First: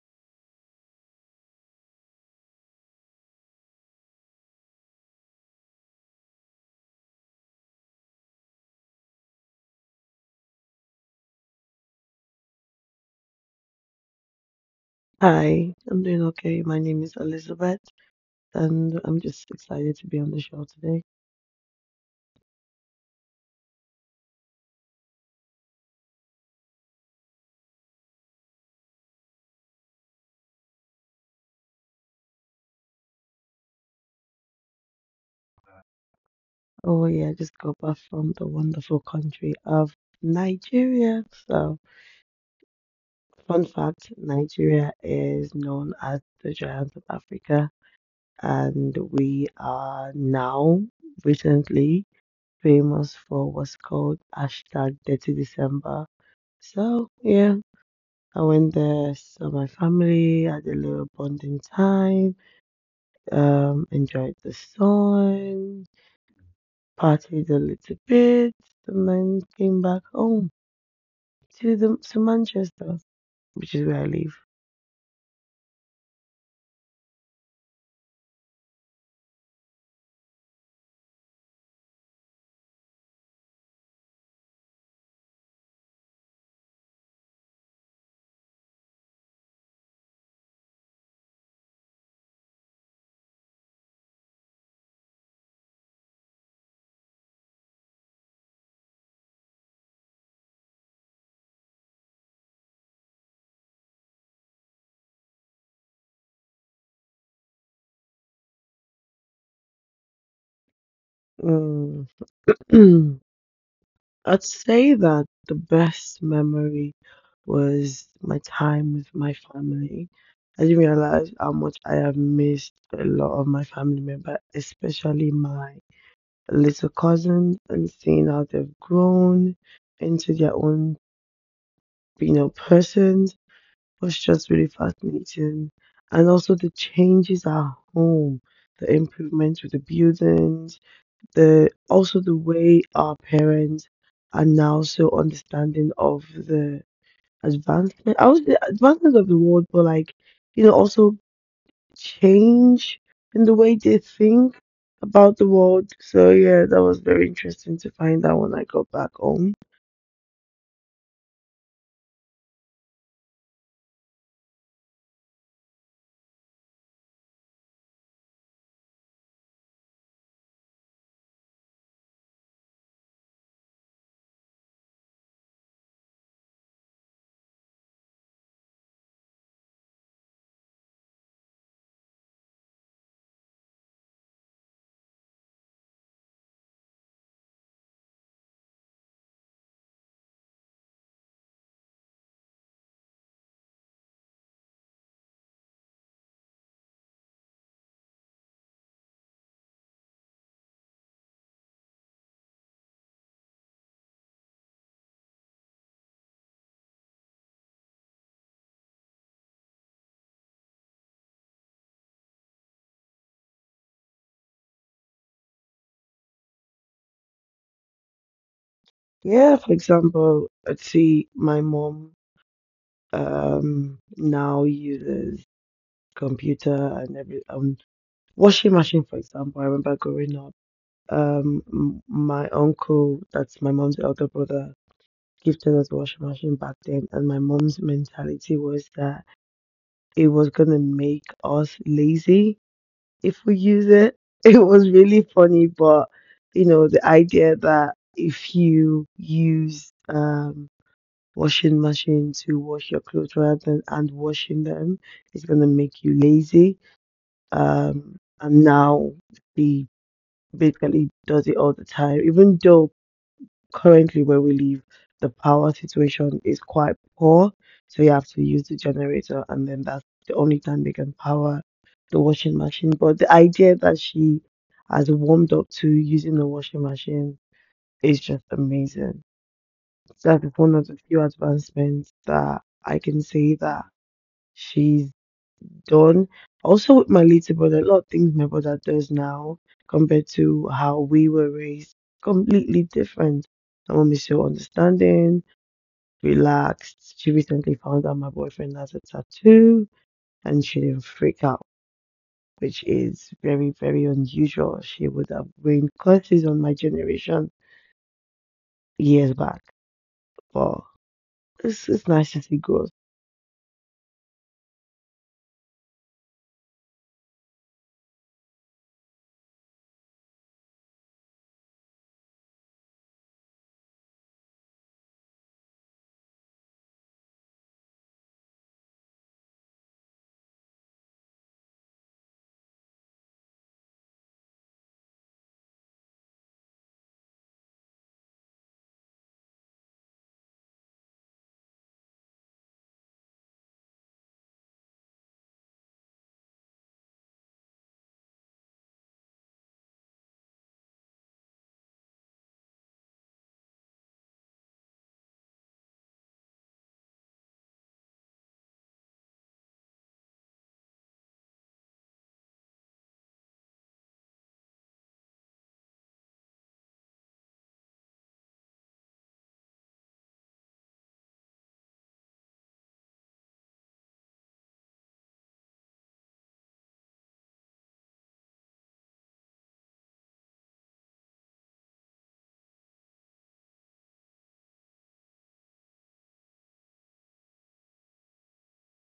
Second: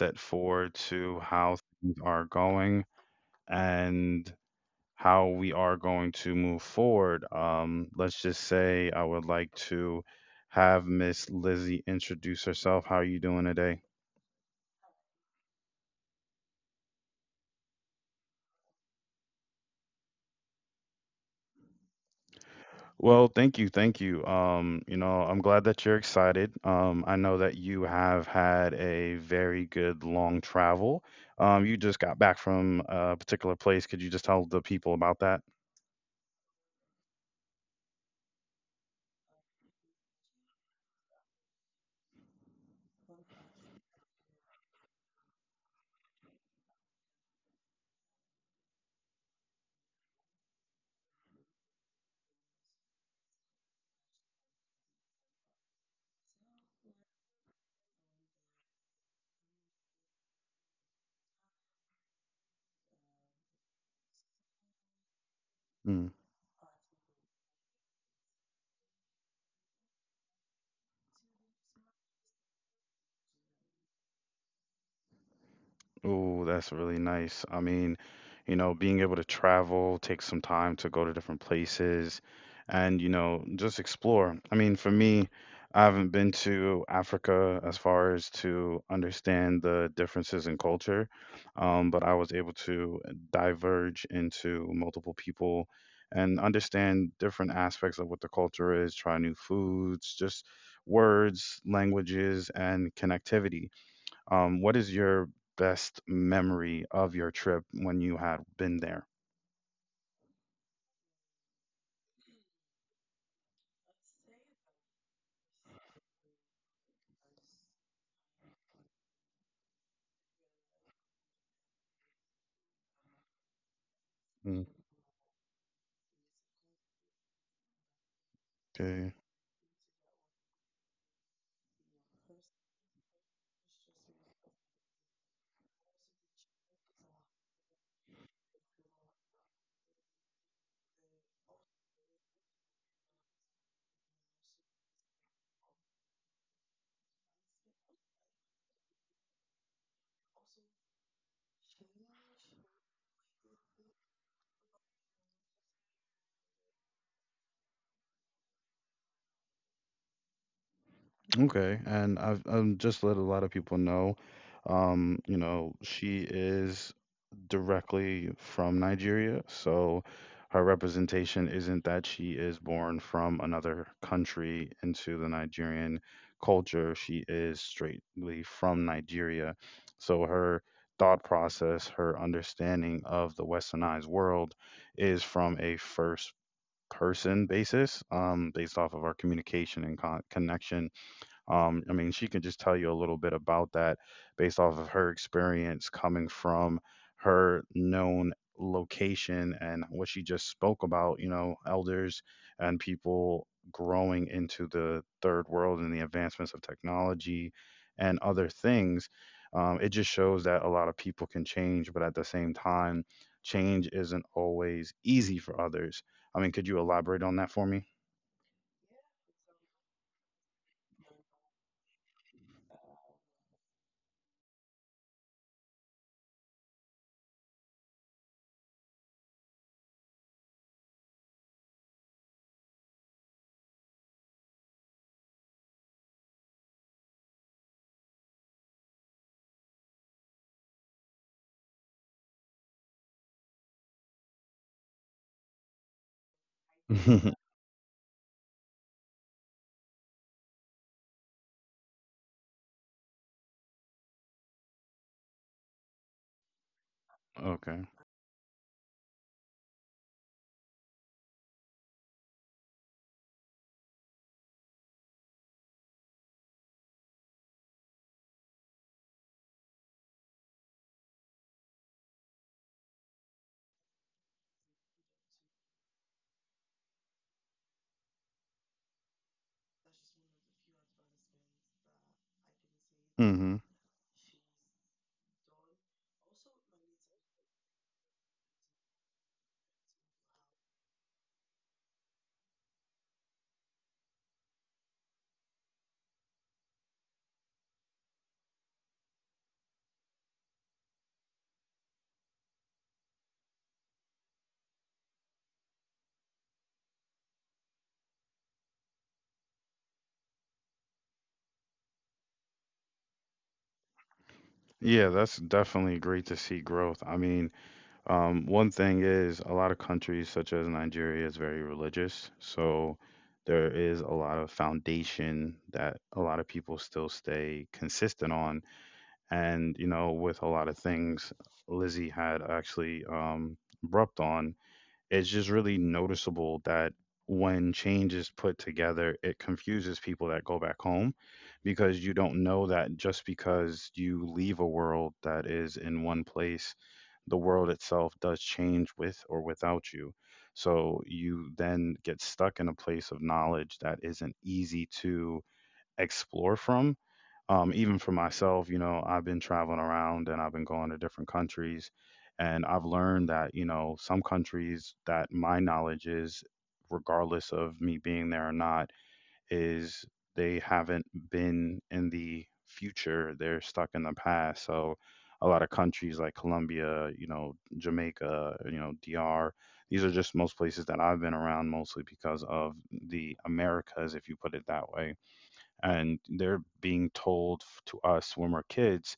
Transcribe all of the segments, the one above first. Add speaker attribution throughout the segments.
Speaker 1: set forward to how things are going and how we are going to move forward. Let's just say I would like to have Miss Lizzie introduce herself. How are you doing today?
Speaker 2: Hi, I'm doing okay. My name is Elizabeth, and I'm just excited to be on the show today.
Speaker 1: Well, thank you. I'm glad that you're excited. I know that you have had a very good long travel. You just got back from a particular place. Could you just tell the people about that?
Speaker 2: Oh, yeah, I just got back from the wonderful country of Nigeria. So, fun fact, Nigeria is known as the giant of Africa, and we are now recently famous for what's called hashtag Dirty December. So, yeah, I went there, saw my family, had a little bonding time, enjoyed the sun,
Speaker 1: Mm.
Speaker 2: partied a little bit, and then came back home to Manchester, which is where I live.
Speaker 1: Oh, that's really nice. Being able to travel, take some time to go to different places and, just explore. For me, I haven't been to Africa as far as to understand the differences in culture, but I was able to diverge into multiple people and understand different aspects of what the culture is, try new foods, just words, languages, and connectivity. What is your best memory of your trip when you had been there?
Speaker 2: Mm. I'd say that the best memory was my time with my family. I didn't realize how much I have missed a lot of my family members, especially my little cousins, and seeing how they've
Speaker 1: Okay.
Speaker 2: grown into their own, you know, persons, was just really fascinating. And also the changes at home, the improvements with the buildings, the also the way our parents are now so understanding of the advancement of the world, but like, you know, also change in the way they think about the world. So yeah, that was very interesting to find out when I got back home.
Speaker 1: Okay. And I've just let a lot of people know. She is directly from Nigeria. So her representation isn't that she is born from another country into the Nigerian culture. She is straightly from Nigeria. So her thought process, her understanding of the westernized world is from a first person basis. Based off of our communication and connection. She can just tell you a little bit about that based off of her experience coming from her known location and what she just spoke about, elders and people growing into the third world and the advancements of technology and other things. It just shows that a lot of people can change, but at the same time, change isn't always easy for others. I mean, could you elaborate on that for me?
Speaker 2: Yeah, for example, I'd see my mom, now uses computer and every, washing machine. For example, I remember growing up, my uncle, that's my mom's elder brother, gifted us a washing machine back then, and my mom's mentality was that it was gonna make us lazy if we use it. It was really funny, but you know, the idea that if you use, washing machine to wash your clothes rather than and washing them, it's gonna make you lazy.
Speaker 1: Okay.
Speaker 2: And now the basically does it all the time, even though currently where we live, the power situation is quite poor, so you have to use the generator, and then that's the only time they can power the washing machine. But the idea that she has warmed up to using the washing machine is just amazing. That is one of the few advancements that I can say
Speaker 1: Hmm.
Speaker 2: that she's done. Also, with my little brother, a lot of things my brother does now compared to how we were raised, completely different. My mom is so understanding, relaxed. She recently found out my boyfriend has a tattoo and she didn't freak out, which is very, very unusual. She would have been curses on my generation years back. But it's nice to see growth.
Speaker 1: Yeah, that's definitely great to see growth. One thing is a lot of countries, such as Nigeria, is very religious. So there is a lot of foundation that a lot of people still stay consistent on. And, with a lot of things, Lizzie had actually rapped on. It's just really noticeable that when change is put together, it confuses people that go back home because you don't know that just because you leave a world that is in one place, the world itself does change with or without you. So you then get stuck in a place of knowledge that isn't easy to explore from. Even for myself, I've been traveling around and I've been going to different countries, and I've learned that, some countries that my knowledge is, regardless of me being there or not, is they haven't been in the future. They're stuck in the past. So a lot of countries like Colombia, Jamaica, DR, these are just most places that I've been around mostly because of the Americas, if you put it that way, and they're being told to us when we're kids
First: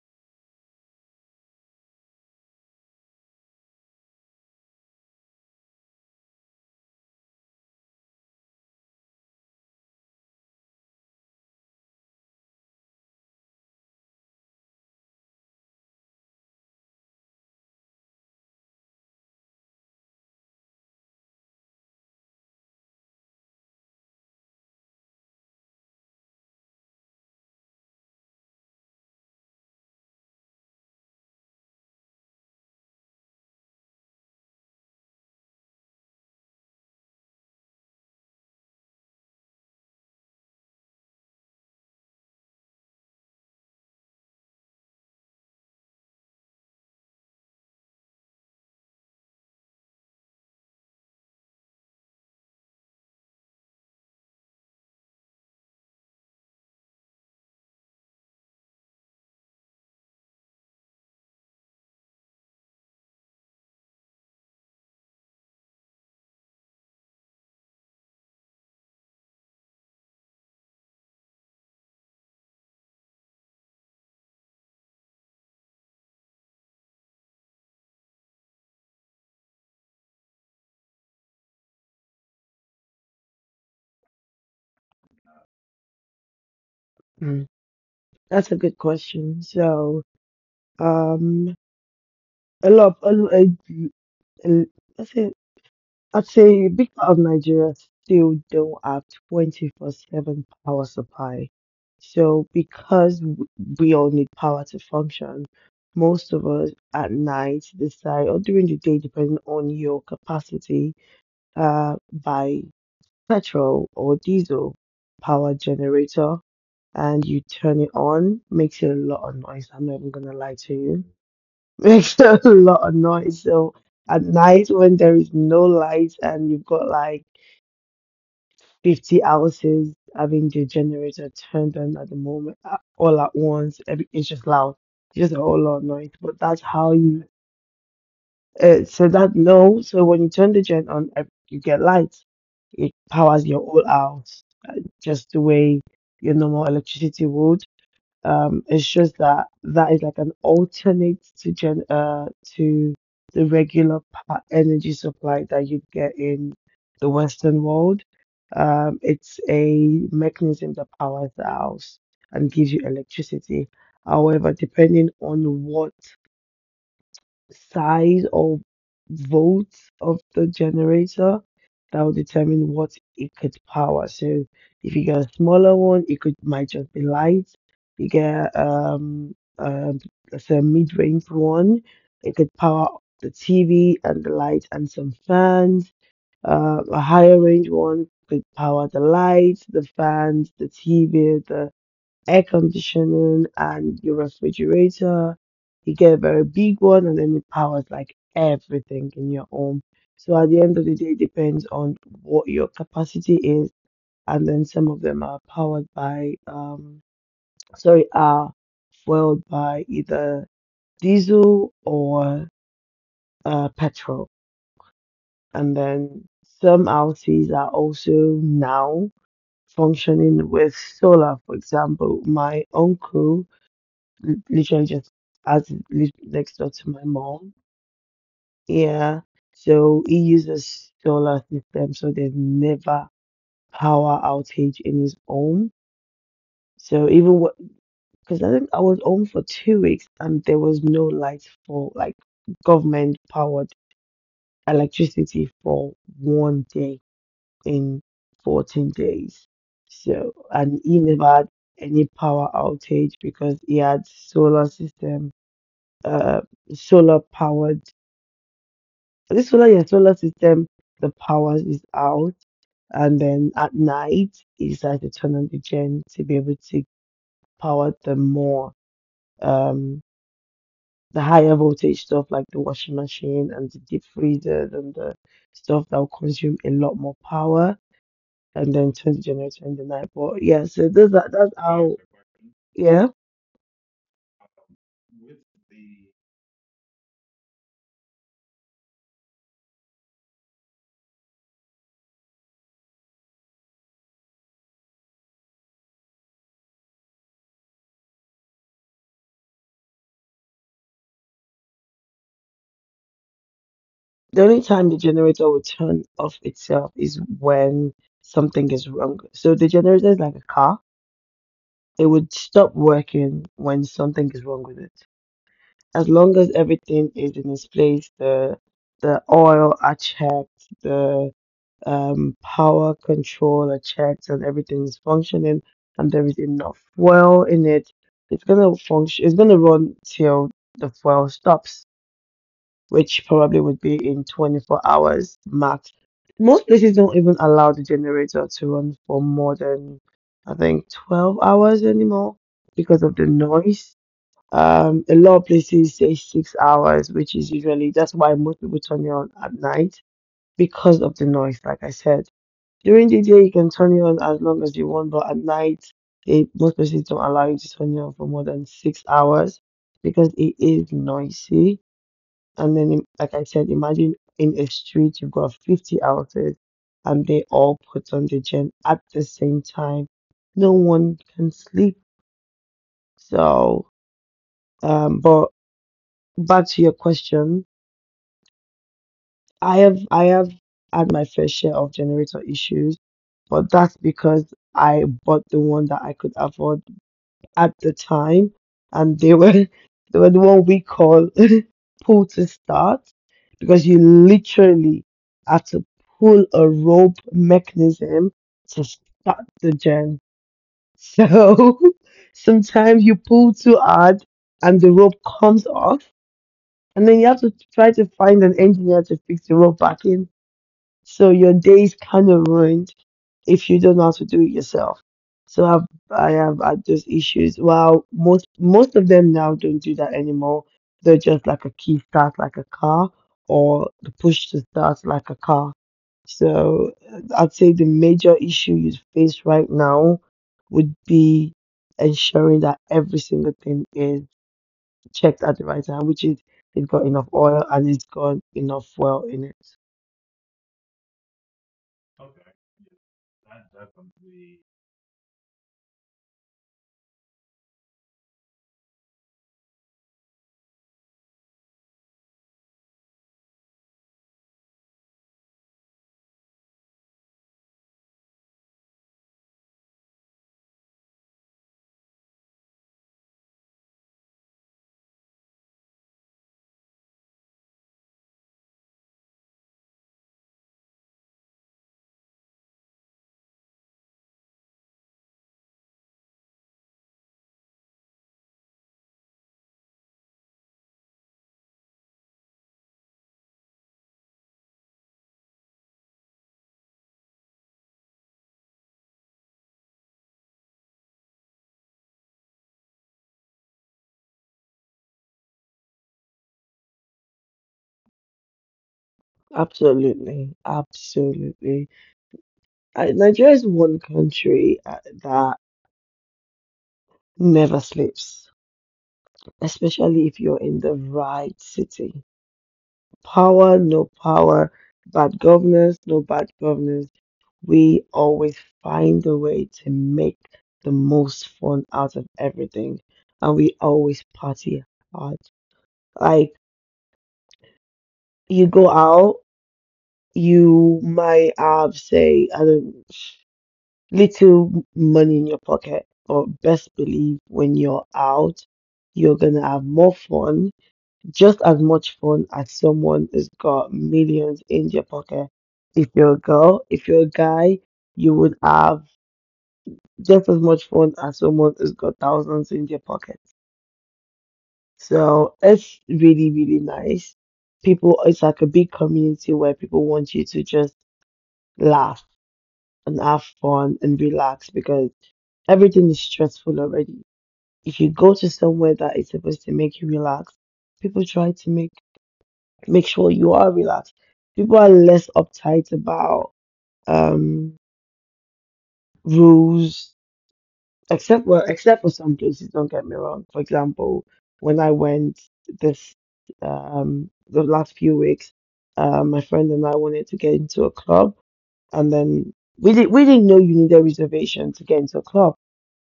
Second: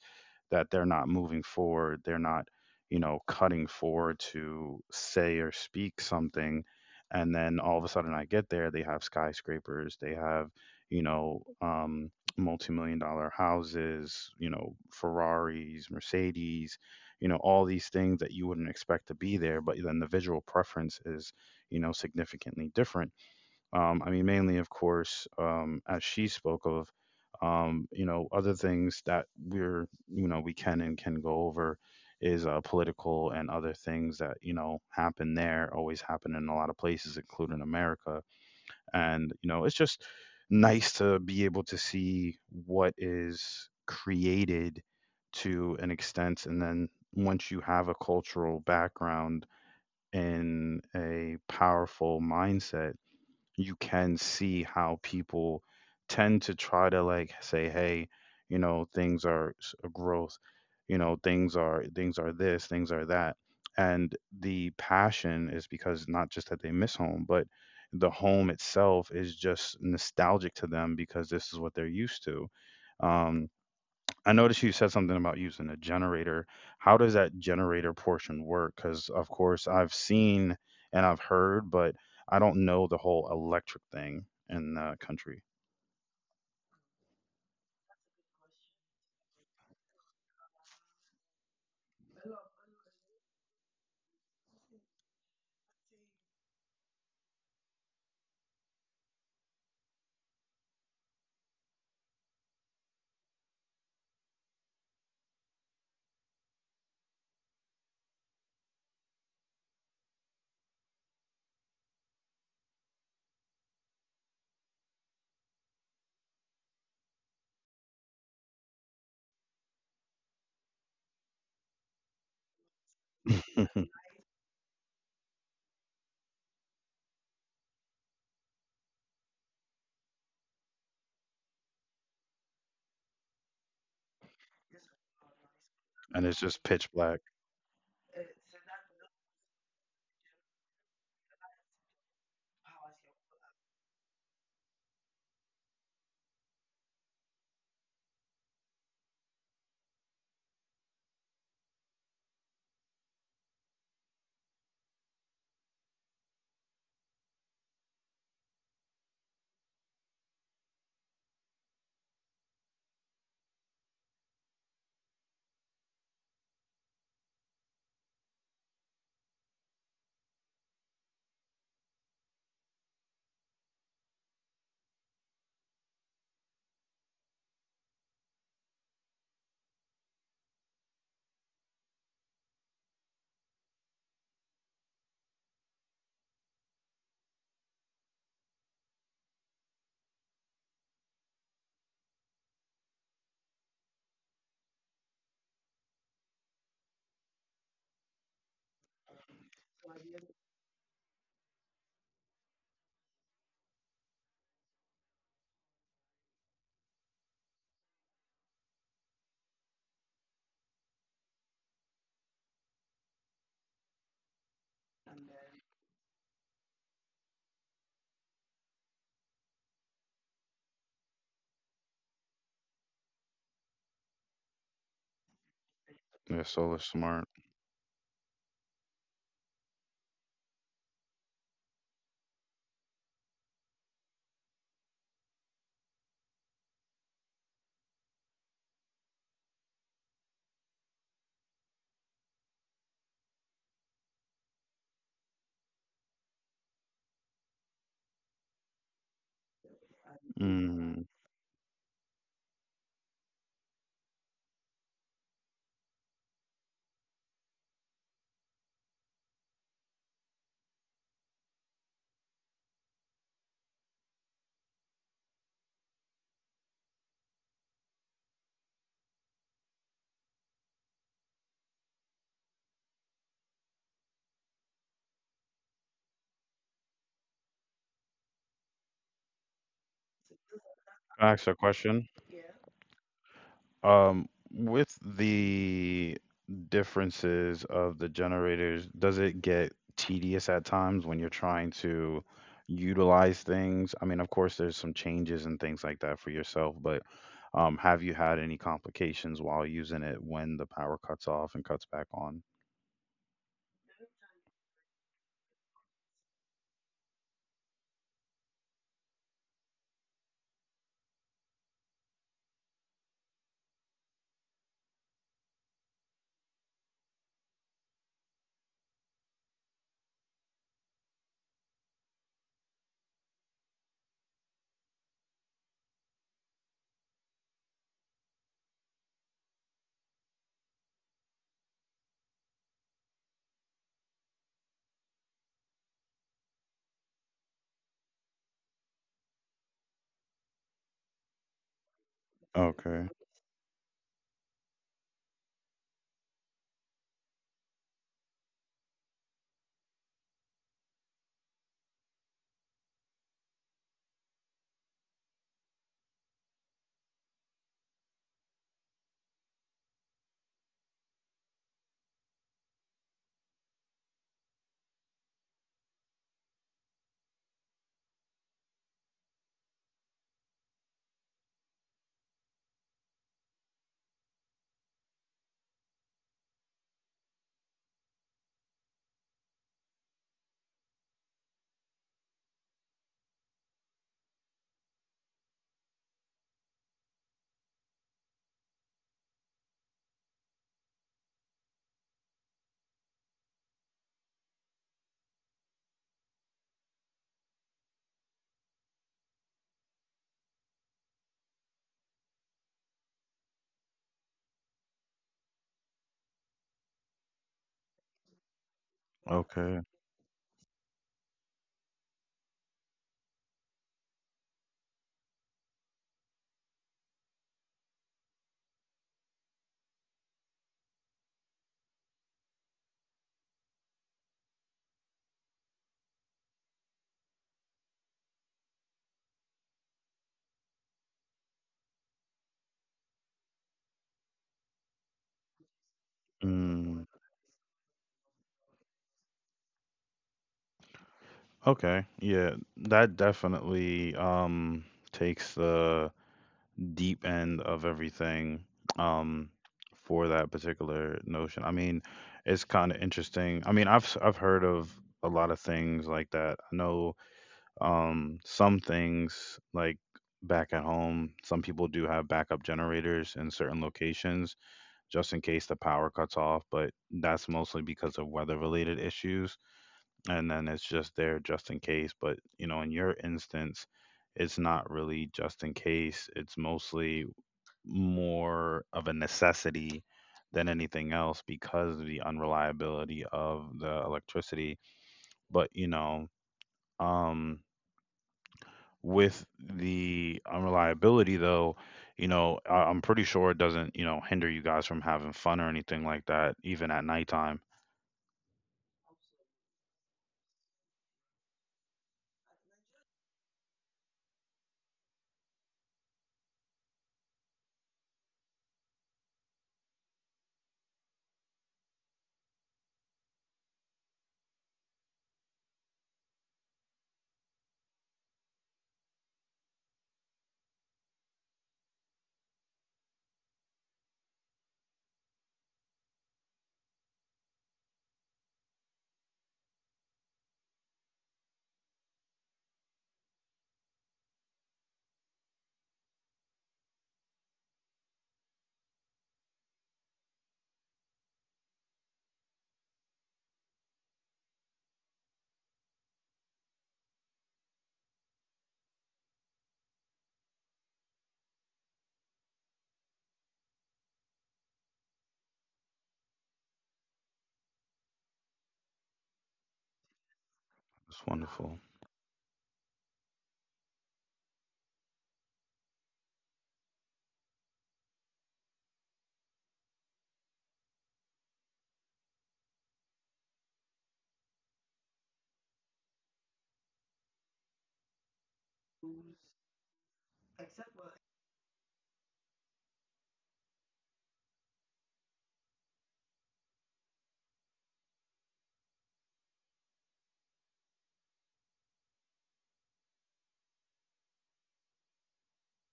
Speaker 1: that they're not moving forward, they're not, cutting forward to say or speak something. And then all of a sudden I get there, they have skyscrapers, they have, you know um multi-million dollar houses, ferraris, mercedes, all these things that you wouldn't expect to be there, but then the visual preference is, significantly different. Mainly, of course, as she spoke of, other things that we can and can go over is political and other things that, happen there, always happen in a lot of places, including America. And, it's just nice to be able to see what is created to an extent. And then once you have a cultural background in a powerful mindset, you can see how people tend to try to like say, hey, things are a growth, things are this, things are that. And the passion is because not just that they miss home, but the home itself is just nostalgic to them because this is what they're used to. Um, I noticed you said something about using a generator. How does that generator portion work? Because, of course, I've seen and I've heard, but I don't know the whole electric thing in the country.
Speaker 2: Mm. That's a good question. So, um, a lot, of, a, a, a, I say I'd say a big part of Nigeria still don't have 24/7 power supply. So because we all need power to function, most of us at night decide, or during the day, depending on your capacity, buy petrol or diesel power generator and you turn it on. Makes a lot of noise. I'm not even gonna lie to you. Makes a lot of noise. So
Speaker 1: And
Speaker 2: at night when there is no light and you've got like 50 houses having the generator turned on at the moment, all at once. It's just loud, just a whole lot of noise. But
Speaker 1: it's
Speaker 2: that's
Speaker 1: just
Speaker 2: how
Speaker 1: pitch
Speaker 2: you,
Speaker 1: black.
Speaker 2: so that no, so when you turn the gen on, you get lights. It powers your whole house, uh, just the way your normal electricity would. It's just that that is like an alternate to gen to the regular energy supply that you'd get in the Western world. It's a mechanism that powers the house and gives you electricity. However, depending on what size or volts of the generator, that will determine what it could power. So if you get a smaller one, it could might just be lights. You get let's say a mid-range one, it could power the TV and the lights and some fans. A higher range one could power the lights, the fans, the TV, the air conditioning and your refrigerator. You get a very big one, and then it powers like everything in your home. So at the end of the day, it depends on what your capacity is, and then some of them are powered by, are fueled by either diesel or petrol, and then some houses are also now functioning with solar. For example, my uncle l- literally just as li- next
Speaker 1: They're
Speaker 2: door to
Speaker 1: so
Speaker 2: my
Speaker 1: smart.
Speaker 2: mom. Yeah. So he uses solar system, so there's never power outage in his home. So even, because I think I was home for 2 weeks and there was no lights for like government powered electricity for one day in 14 days. So and
Speaker 1: Mm. Can
Speaker 2: he never had any power outage because he had solar system, uh, solar powered this solar your solar system, the power is out, and then at night is like to turn on the gen to be able to power the more, um the higher voltage stuff like the washing machine and the deep freezer and the stuff that will consume a lot more power, and then turn the generator in the night. But yeah, so those are
Speaker 1: I ask
Speaker 2: that's
Speaker 1: a
Speaker 2: how
Speaker 1: question?
Speaker 2: Yeah.
Speaker 1: Um, with the differences of the generators, does it get tedious at times when you're trying to utilize things? I mean, of course, there's some changes and things like that for yourself, but have you had any complications while using it when the power cuts off and cuts back on?
Speaker 2: The only time the generator will turn off itself is when something is wrong. So the generator is like a car. It would stop working when something is wrong with it. As long as everything is in its place, the oil are checked, the, power control are checked, and everything is functioning, and there is enough fuel in it, it's gonna function. It's gonna run till the fuel stops, which probably would be in 24 hours max. Most places don't even allow the generator to run for more than, I think, 12 hours anymore because of
Speaker 1: Okay.
Speaker 2: the noise. A lot of places say 6 hours, which is usually that's why most people turn it on at night, because of the noise, like I said. During the day, you can turn it on as long as you want, but at night, most places don't allow you to turn it on for more than 6 hours because it is noisy. And then, like I said, imagine in a street you've got 50 houses and they all put on the gym at the same time. No one can sleep. So, but back to your question, I have had my fair share of generator issues, but that's because I bought the one that I could afford at the time, and they were, they were the one we call, pull to start, because you literally had to pull a rope mechanism to start the gen. So sometimes you pull too hard and the rope comes off, and then you have to try to find an engineer to fix the rope
Speaker 1: Okay.
Speaker 2: back in. So your day is kind of ruined if you don't know how to do it yourself. So I've, I have had those issues. While most of them now don't do that anymore. They're just like a key start, like a car, or the push to start, like a car. So I'd say the major issue you face right now would be ensuring that every single thing is checked at the right time, which is it's got
Speaker 1: Mm.
Speaker 2: enough oil and it's got enough fuel in it.
Speaker 1: Okay. Yeah, that definitely takes the deep end of everything um for that particular notion. I mean, it's kind of interesting. I mean, I've heard of a lot of things like that. I know some things like back at home, some people do have backup generators in certain locations just in case the power cuts off, but that's mostly because of weather related issues, and then it's just there just in case. But you know, in your instance, it's not really just in case. It's mostly more of a necessity than anything else because of the unreliability of the electricity. But, um, with the unreliability, though, I'm pretty sure it doesn't, hinder you guys from having fun or anything like that, even at nighttime.
Speaker 2: Absolutely, absolutely. Nigeria is one country that never sleeps, especially if you're in the right city. Power, no power, bad governance, no bad governance. We always find a way to make the most fun out of everything, and we always party hard. Like, you go out, you might have, say I don't. Little money in your pocket. But best believe, when you're out, you're gonna have more fun, just as much fun as someone who's got millions in your pocket. If you're a girl, if you're a guy, you would have just as much fun as someone who's got thousands in their pocket. So it's really, really nice. People, it's like a big community where people want you to just
Speaker 1: It's wonderful.
Speaker 2: laugh and have fun and relax, because everything is stressful already. If you go to somewhere that is supposed to make you relax, people try to make sure you are relaxed. People are less uptight about, um, rules, except, well, except for some places. Don't get me wrong. For example, when I went this the last few weeks, my friend and I wanted to get into a club, and then we didn't know you need a reservation to get into a club.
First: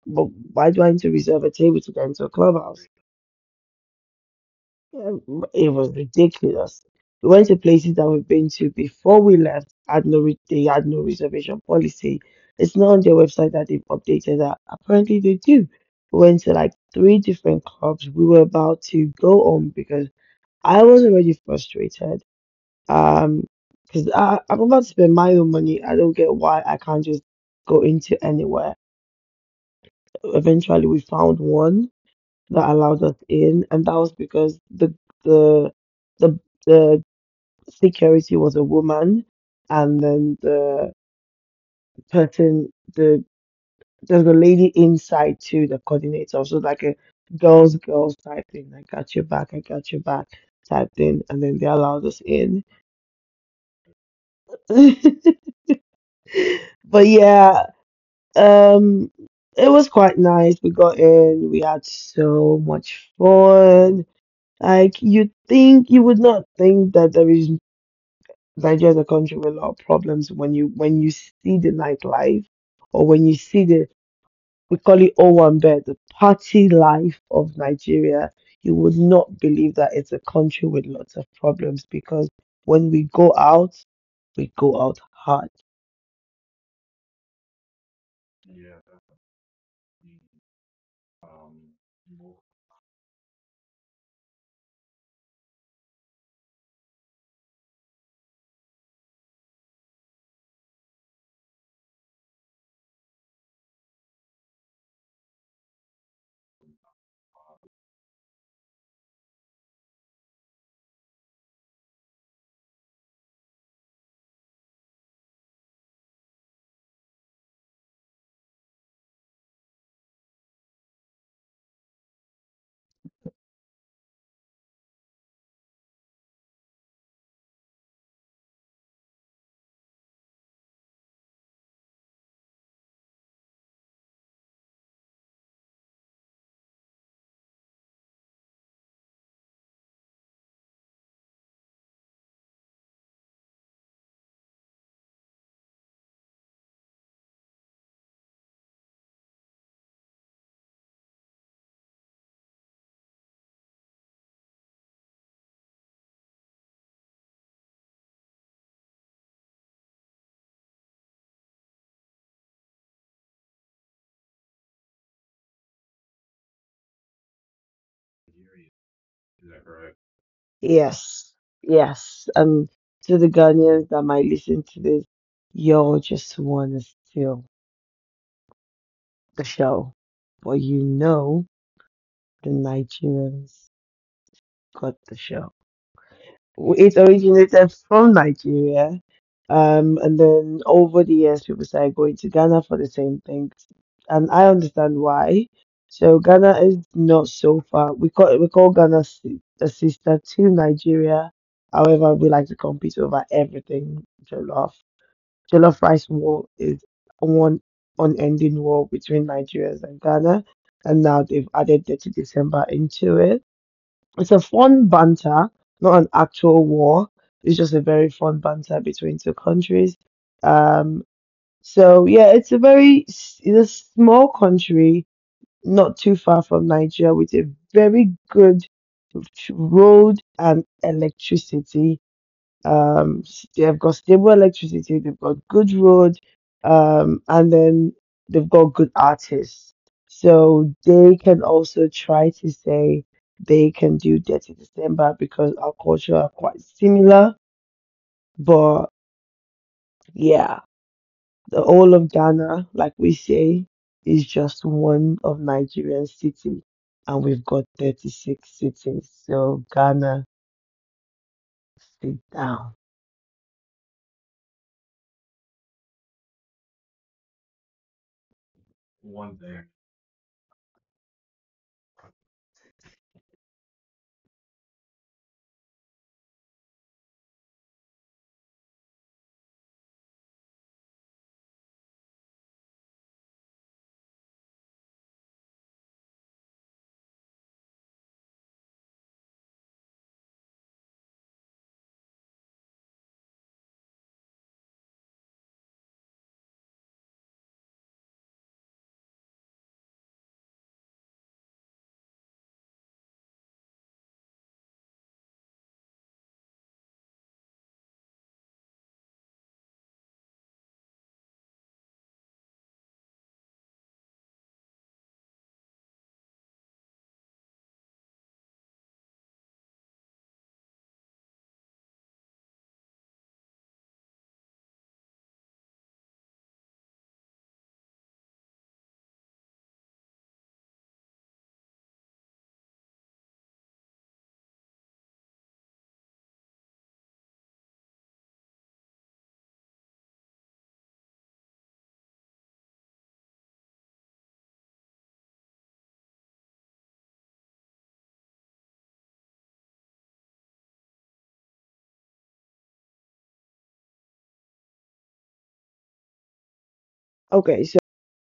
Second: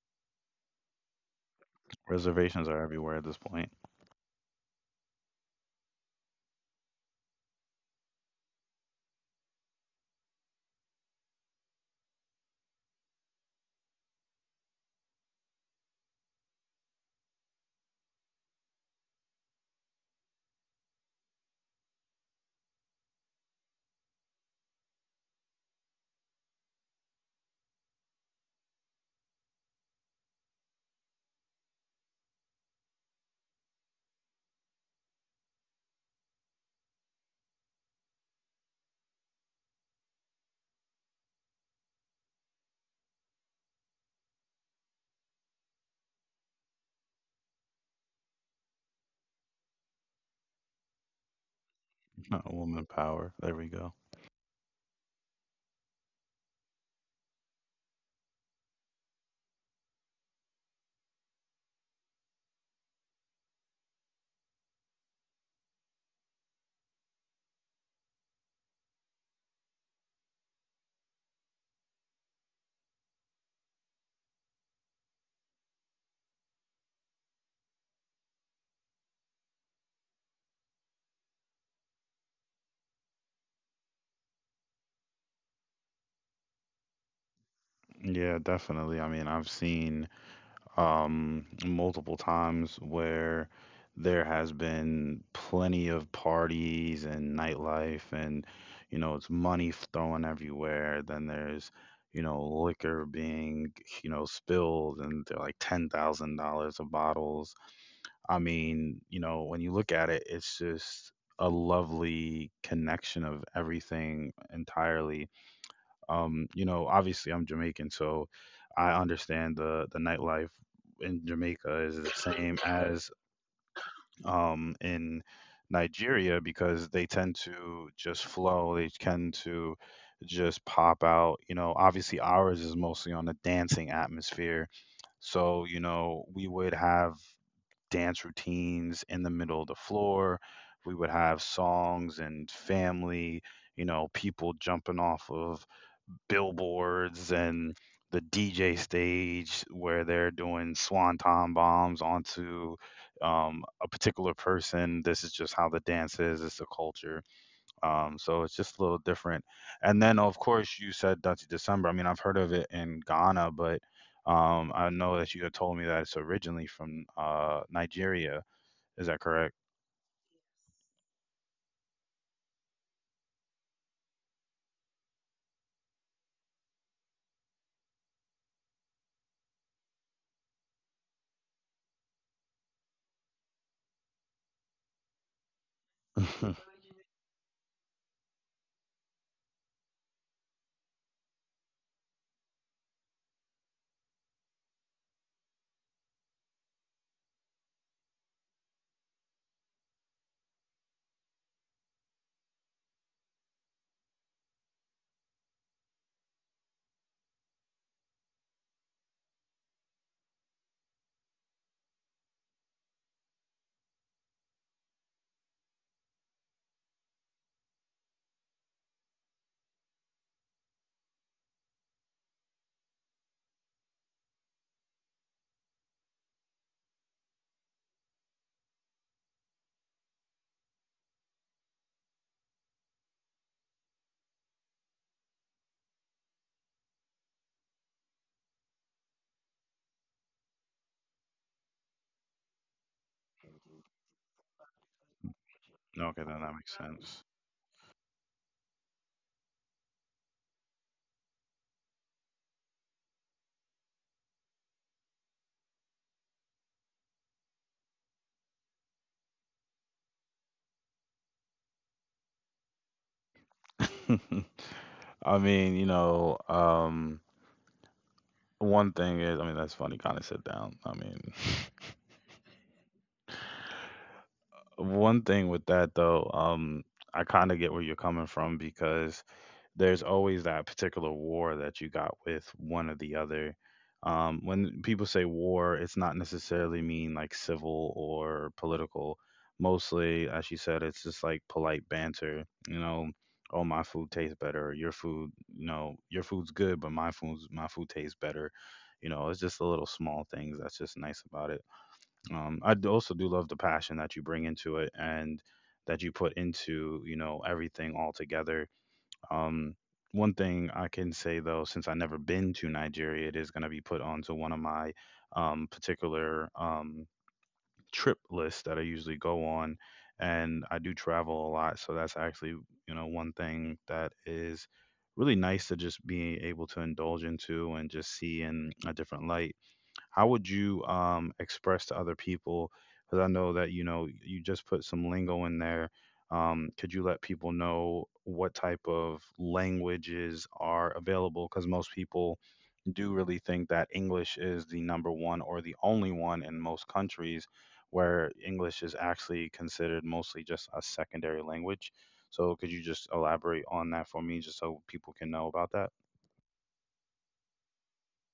Speaker 2: But why do I need to reserve a table to get into a
Speaker 1: Reservations are
Speaker 2: clubhouse?
Speaker 1: everywhere at this point.
Speaker 2: It was ridiculous. We went to places that we've been to before we left. Had no they had no reservation policy. It's not on their website that they've updated that. Apparently they do. We went to like 3 different clubs. We were about to go home because I was already frustrated. Um, because I'm about to spend my own money. I don't get why I can't just go into anywhere. Eventually we found one that allowed us in, and that was because the the the security was a woman, and then the person, the there's a lady inside too, the coordinator, so like a girls, girls type thing. I got your back, I got your back type thing, and then they allowed us in.
Speaker 1: Woman power. There we go.
Speaker 2: But yeah, um, it was quite nice. We got in, we had so much fun. Like you think you would not think that there is Nigeria is a country with a lot of problems. When you see the nightlife, or when you see the we call it Owambe, the party life of Nigeria, you would not believe that it's a country with lots of problems because when we go out hard.
Speaker 1: Yeah, definitely. I've seen multiple times where there has been plenty of parties and nightlife, and it's money thrown everywhere. Then there's, liquor being, spilled and they're like $10,000 of bottles. I mean, when you look at it, it's just a lovely connection of everything entirely. Obviously I'm Jamaican, so I understand the nightlife in Jamaica is the same as in Nigeria because they tend to just flow, they tend to just pop out. You know, obviously ours is mostly on the dancing atmosphere. So, we would have dance routines in the middle of the floor. We would have songs and family, people jumping off of billboards and the DJ stage where they're doing swanton bombs onto a particular person. This is just how the dance is. It's the culture. So it's just a little different. And then, of course, you said Dutchy December. I mean, I've heard of it in Ghana, but I know that you had told me that it's originally from Nigeria. Is that correct?
Speaker 2: Yes, yes. And to the Ghanaians that might listen to this, y'all just want to steal the show. But you know the Nigerians got the show.
Speaker 1: Okay,
Speaker 2: It originated from Nigeria. And then over the years, people started going to Ghana for the same thing. And I understand why. So Ghana is not so far. We call Ghana a sister to Nigeria. However, we like to compete over everything jollof. Jollof rice war is one unending war between Nigerians and Ghana, and now they've added 30 December into it. It's a fun banter, not an actual war. It's just a very fun banter between two countries. Um, so yeah, it's a very it's a small country, not too far from Nigeria, with a very good road and electricity. They've got stable electricity, they've got good road, and then they've got good artists. So they can also try to say they can do Dirty December because our
Speaker 1: then
Speaker 2: culture are
Speaker 1: that
Speaker 2: quite
Speaker 1: makes sense.
Speaker 2: similar. But yeah, the whole of Ghana, like we say, is just one of Nigerian city, and we've got 36 cities. So Ghana, sit down.
Speaker 1: I mean, one thing is I mean, that's funny, kinda sit down. I mean, one thing with that, though, I kinda get where you're coming from because there's always that particular war that you got with one or the other. When people say war, it's not necessarily mean like civil or political. Mostly, as she said, it's just like polite banter. You know, oh my food tastes better. Your food, your food's good, but my food's my food tastes better. You know, it's just the little small things that's just nice about it. Also do love the passion that you bring into it and that you put into, everything altogether. um, one thing I can say though, since I never been to Nigeria, it is going to be put onto one of my particular trip lists that I usually go on, and I do travel a lot, so that's actually, one thing that is really nice to just be able to indulge into and just see in a different light. How would you express to other people? Because I know that you know you just put some lingo in there. Could you let people know what type of languages are available? Because most people do really think that English is the number one or the only one in most countries, where English is actually considered mostly just a secondary language. So could you just elaborate on that for me just so people can know about that?
Speaker 2: Okay, so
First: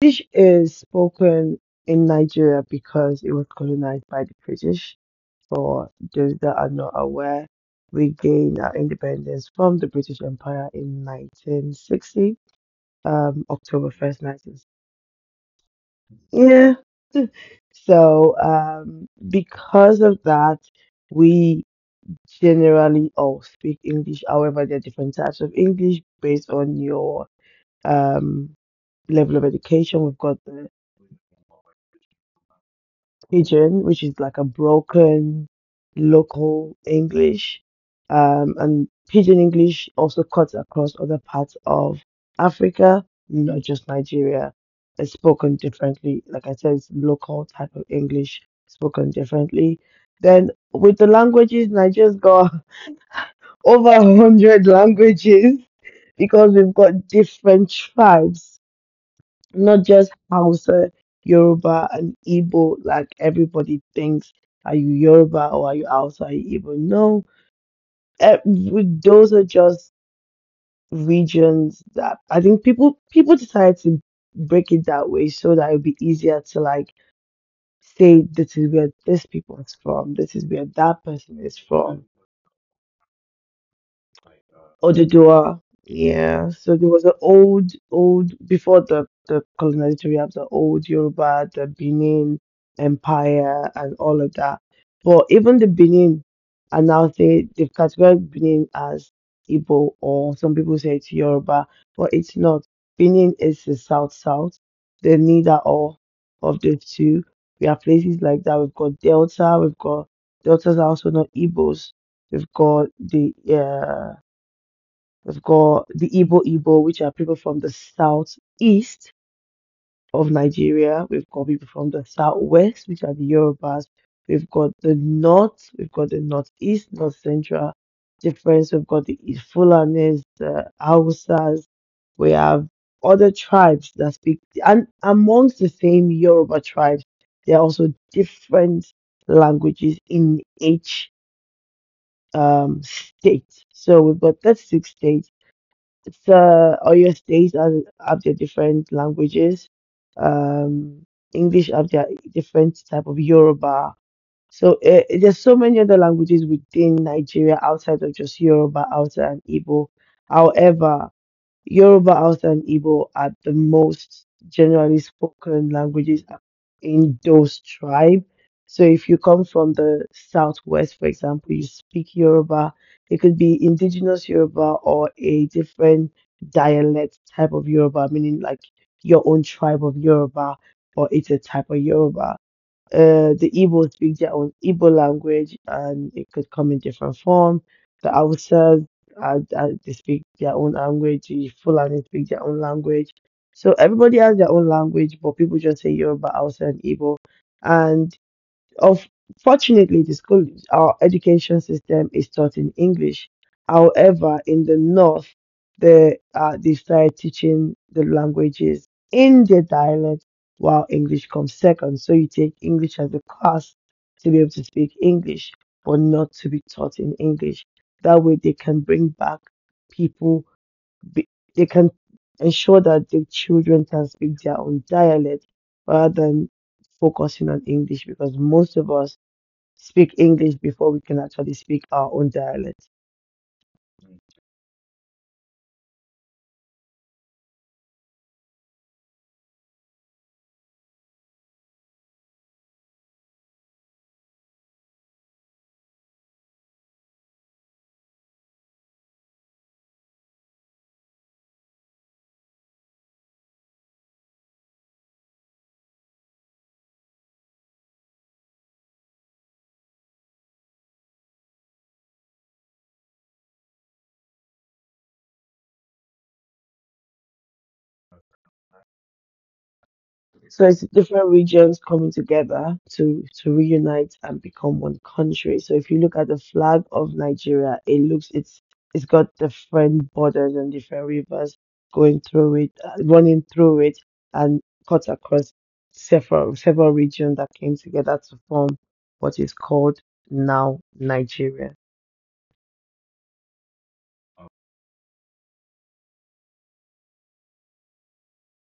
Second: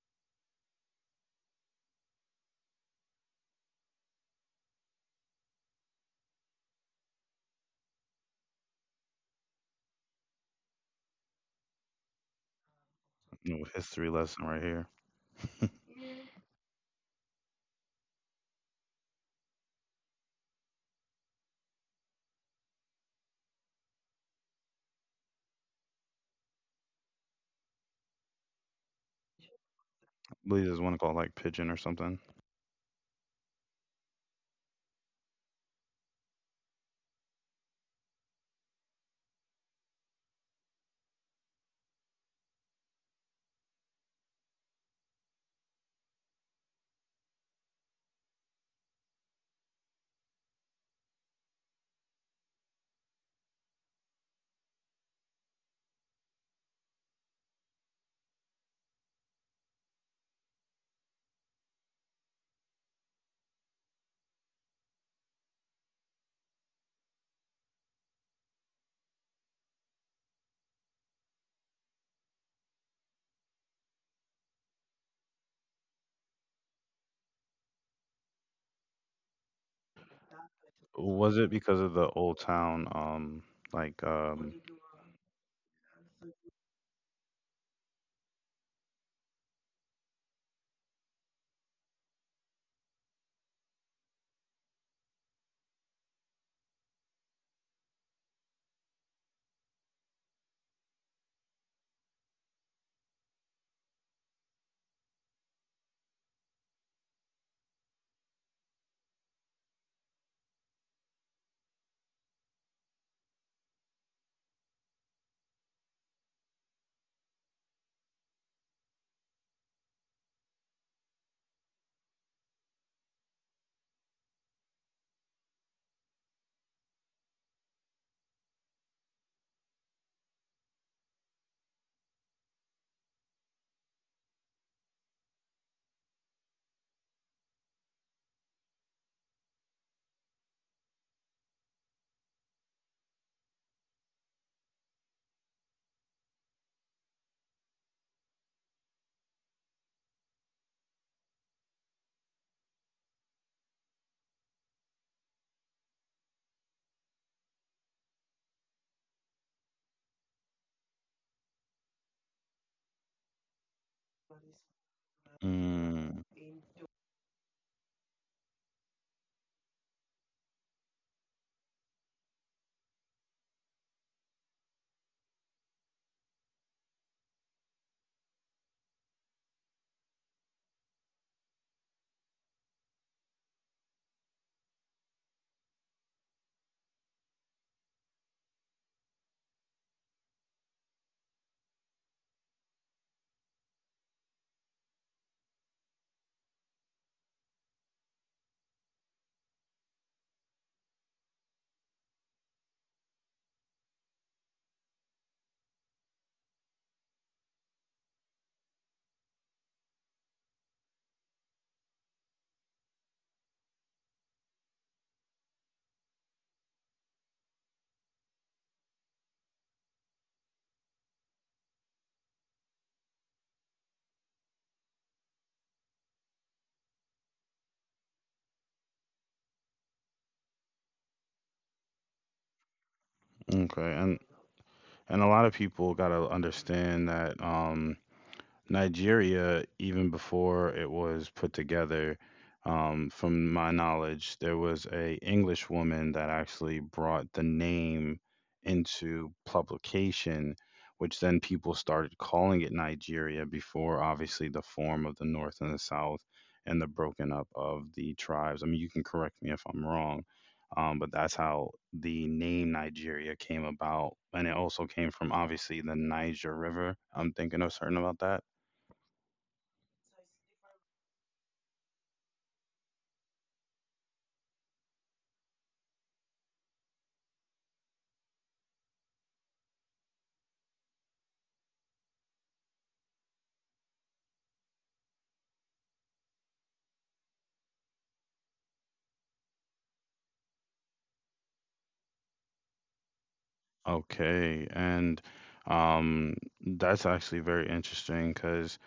Speaker 2: English is spoken in Nigeria because it was colonized by the British. For those that are not aware, we gained our independence from the British Empire in 1960,
Speaker 1: Ooh, history
Speaker 2: October
Speaker 1: lesson
Speaker 2: 1st,
Speaker 1: right
Speaker 2: 1960.
Speaker 1: here. I
Speaker 2: Yeah. So, because of that, we generally all speak English. However, there are different types of English based on your um, level of education. We've got
Speaker 1: believe
Speaker 2: the
Speaker 1: there's one called like Pigeon or something.
Speaker 2: pidgin, which is like a broken local English. And pidgin English also cuts across other parts of Africa, not just Nigeria. It's spoken differently. Like I said, it's local type of English spoken differently. Then with the languages, Nigeria's got over 100 languages because we've got different tribes not just Hausa, Yoruba, and Igbo, like everybody thinks. Are you Yoruba or are you Hausa, are you Igbo? No, those are just regions that I think people decided to break it that way so that it would be easier to like say this is where this people is from, this is where that
Speaker 1: Was
Speaker 2: person
Speaker 1: it
Speaker 2: is
Speaker 1: because of the
Speaker 2: from.
Speaker 1: old town, like, um,
Speaker 2: Oduduwa. Yeah. So there was an old, old before the colonizer. We have the old Yoruba, the Benin Empire, and all of that. But even the Benin, and now they've categorized Benin as Igbo, or some people say it's Yoruba, but it's not. Benin is the South South. They're neither or of the two. We have places like that. We've got Delta. We've got Deltas are also not Igbos. We've got the yeah. We've got the Igbo Igbo, which are people from the southeast of Nigeria. We've got people from the southwest, which are the Yorubas. We've got the north, we've got the northeast, north central difference. We've got the Fulanis, the Hausas. We have other tribes that speak, and amongst the same Yoruba tribes, there are also different languages in each state. So we've got 36 states so all your states are, have their different languages. Um, English have their different type of Yoruba. So there's so many other languages within Nigeria outside of just Yoruba, Hausa, and Igbo. However, Yoruba, Hausa, and Igbo are the most generally spoken languages
Speaker 1: Mm,
Speaker 2: in those tribes. So if you come from the southwest, for example, you speak Yoruba, it could be indigenous Yoruba or a different dialect type of Yoruba, meaning like your own tribe of Yoruba, or it's a type of Yoruba. The Igbos speak their own Igbo language, and it could come in different form. The Hausas, they speak their own language. The Fulani speak their own language. So everybody has their own language, but people just say Yoruba, Hausa, and Igbo. And unfortunately, the school, our education system is taught in English. However, in the North, they started teaching the languages in their dialect while English comes second. So you take English as a class to be able to speak English, but not to be taught in English. That way, they can bring back people be, they can ensure that the children can speak their own dialect rather than focusing on English because most of us speak English before we can actually speak our own dialect.
Speaker 1: okay, and a lot of people gotta understand that Nigeria, even before it was put together, from my knowledge, there was a English woman that actually brought the name into publication, which then people started calling it Nigeria before obviously the form of the North and the South and the broken up of the tribes. I mean, you can correct me if I'm wrong, but that's how the name Nigeria came about. And it also came from obviously the Niger River. I'm thinking of certain about that.
Speaker 2: So it's different regions coming together to reunite and become one country. So if you look at the flag of Nigeria, it looks it's got different borders and different rivers going through it, running through it, and cut across several regions that came together to form what is called now Nigeria.
Speaker 1: Okay, and um, that's actually very interesting because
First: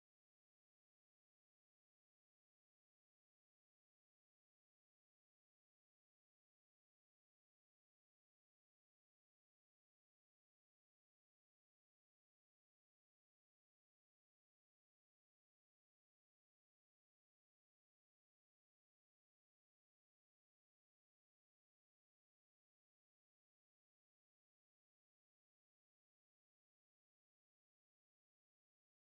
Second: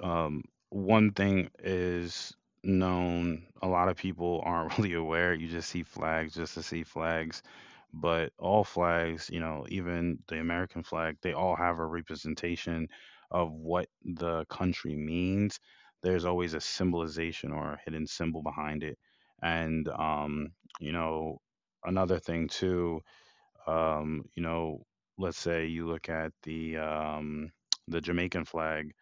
Speaker 1: um, one thing is known, a lot of people aren't really aware. You just see flags just to see flags, but all flags, even the American flag, they all have a representation of what the country means. There's always a symbolization or a hidden symbol behind it. And, you know, another thing too. Um, you know, let's say you look at the Jamaican flag.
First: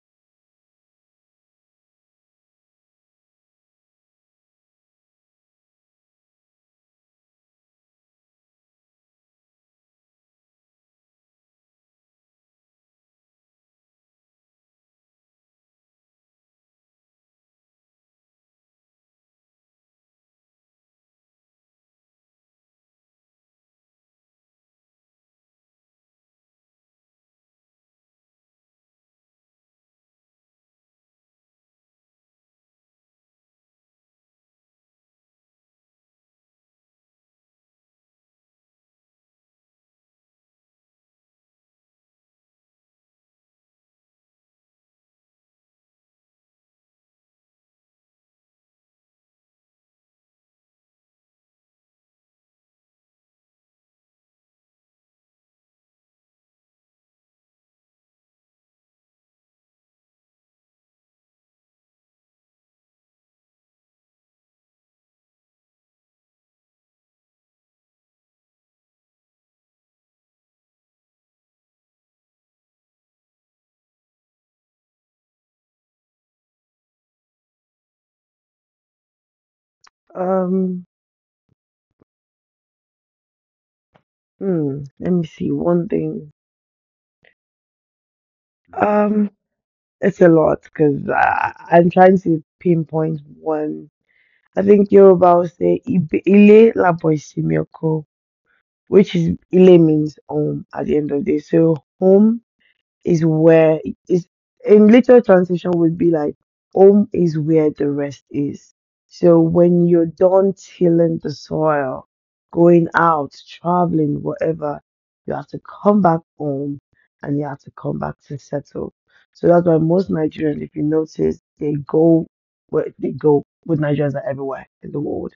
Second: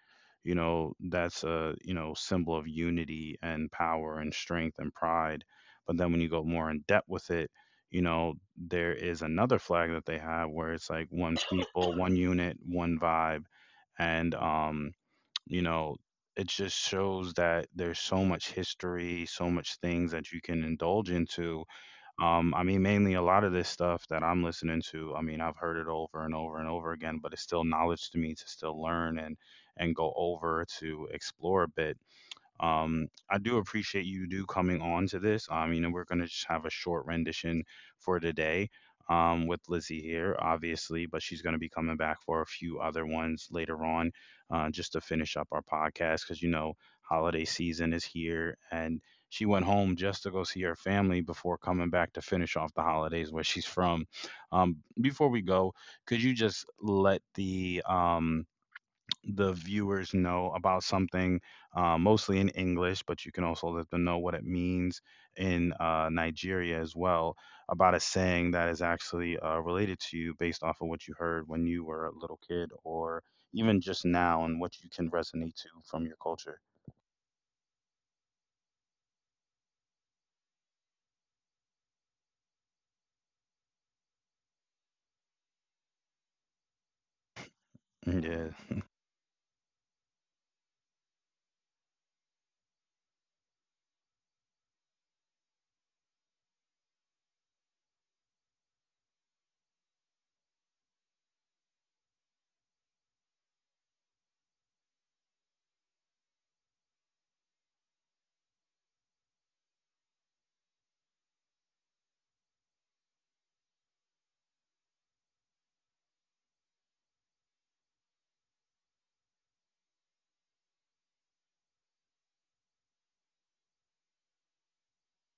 Speaker 1: You know, that's a, symbol of unity and power and strength and pride. But then when you go more in depth with it, there is another flag that they have where it's like one people, one unit, one vibe, and you know, it just shows that there's so much history, so much things that you can indulge into. Mainly a lot of this stuff that I'm listening to, I mean, I've heard it over and over and over again, but it's still knowledge to me to still learn and go over to explore a bit. I do appreciate you do coming on to this. We're gonna just have a short rendition for today with Lizzie here, obviously, but she's gonna be coming back for a few other ones later on, just to finish up our podcast because you know holiday season is here and she went home just to go see her family before coming back to finish off the holidays where she's from. Before we go, could you just let the viewers know about something, mostly in English, but you can also let them know what it means in Nigeria as well about a saying that is actually related to you based off of what you heard when you were a little kid or even just now and what you can resonate to from your culture.
Speaker 2: Um, Let me see one thing.
Speaker 1: Mm, yeah.
Speaker 2: Um, it's a lot because I'm trying to pinpoint one. I think Yoruba will say "Ibe- Ile labo isimi oko," which is Ile means home at the end of the day. So home is where is in literal translation would be like home is where the rest is. So when you're done tilling the soil, going out, traveling, whatever, you have to come back home and you have to come back to settle. So that's why most Nigerians, if you notice, they go where they go with Nigerians are everywhere in the world.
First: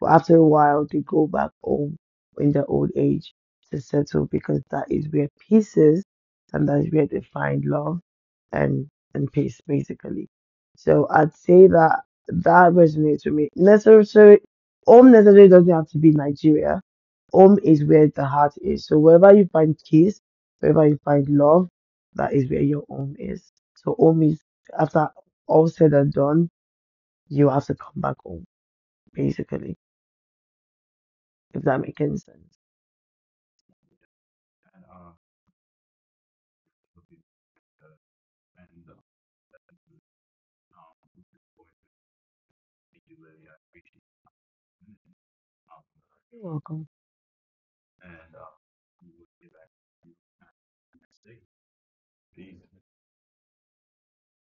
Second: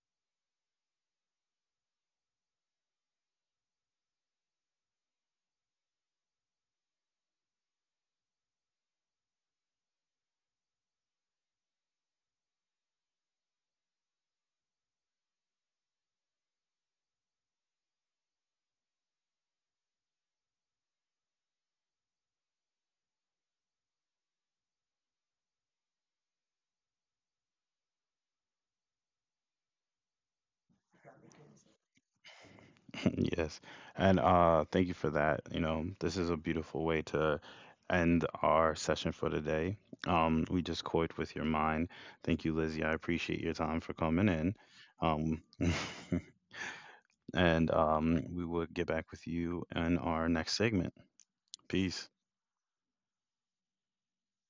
Speaker 2: But after a while they go back home in their old age to settle because that is where pieces and that's where they find love and and peace, basically. So I'd say that that resonates with me. Necessarily, home necessarily doesn't have to be Nigeria. Home is where the heart is. So wherever you find peace, wherever you find love, that is where your home is. So home is after all said and done, you have to come back home, basically. If that makes any sense.
Speaker 1: Yes. And thank you for that. You know, this is a beautiful way to end our session for today. We just coyed with your mind. Thank you, Lizzie. I appreciate your time for coming in. Um
Speaker 2: You're welcome.
Speaker 1: and we will get back with you in our next segment. Peace.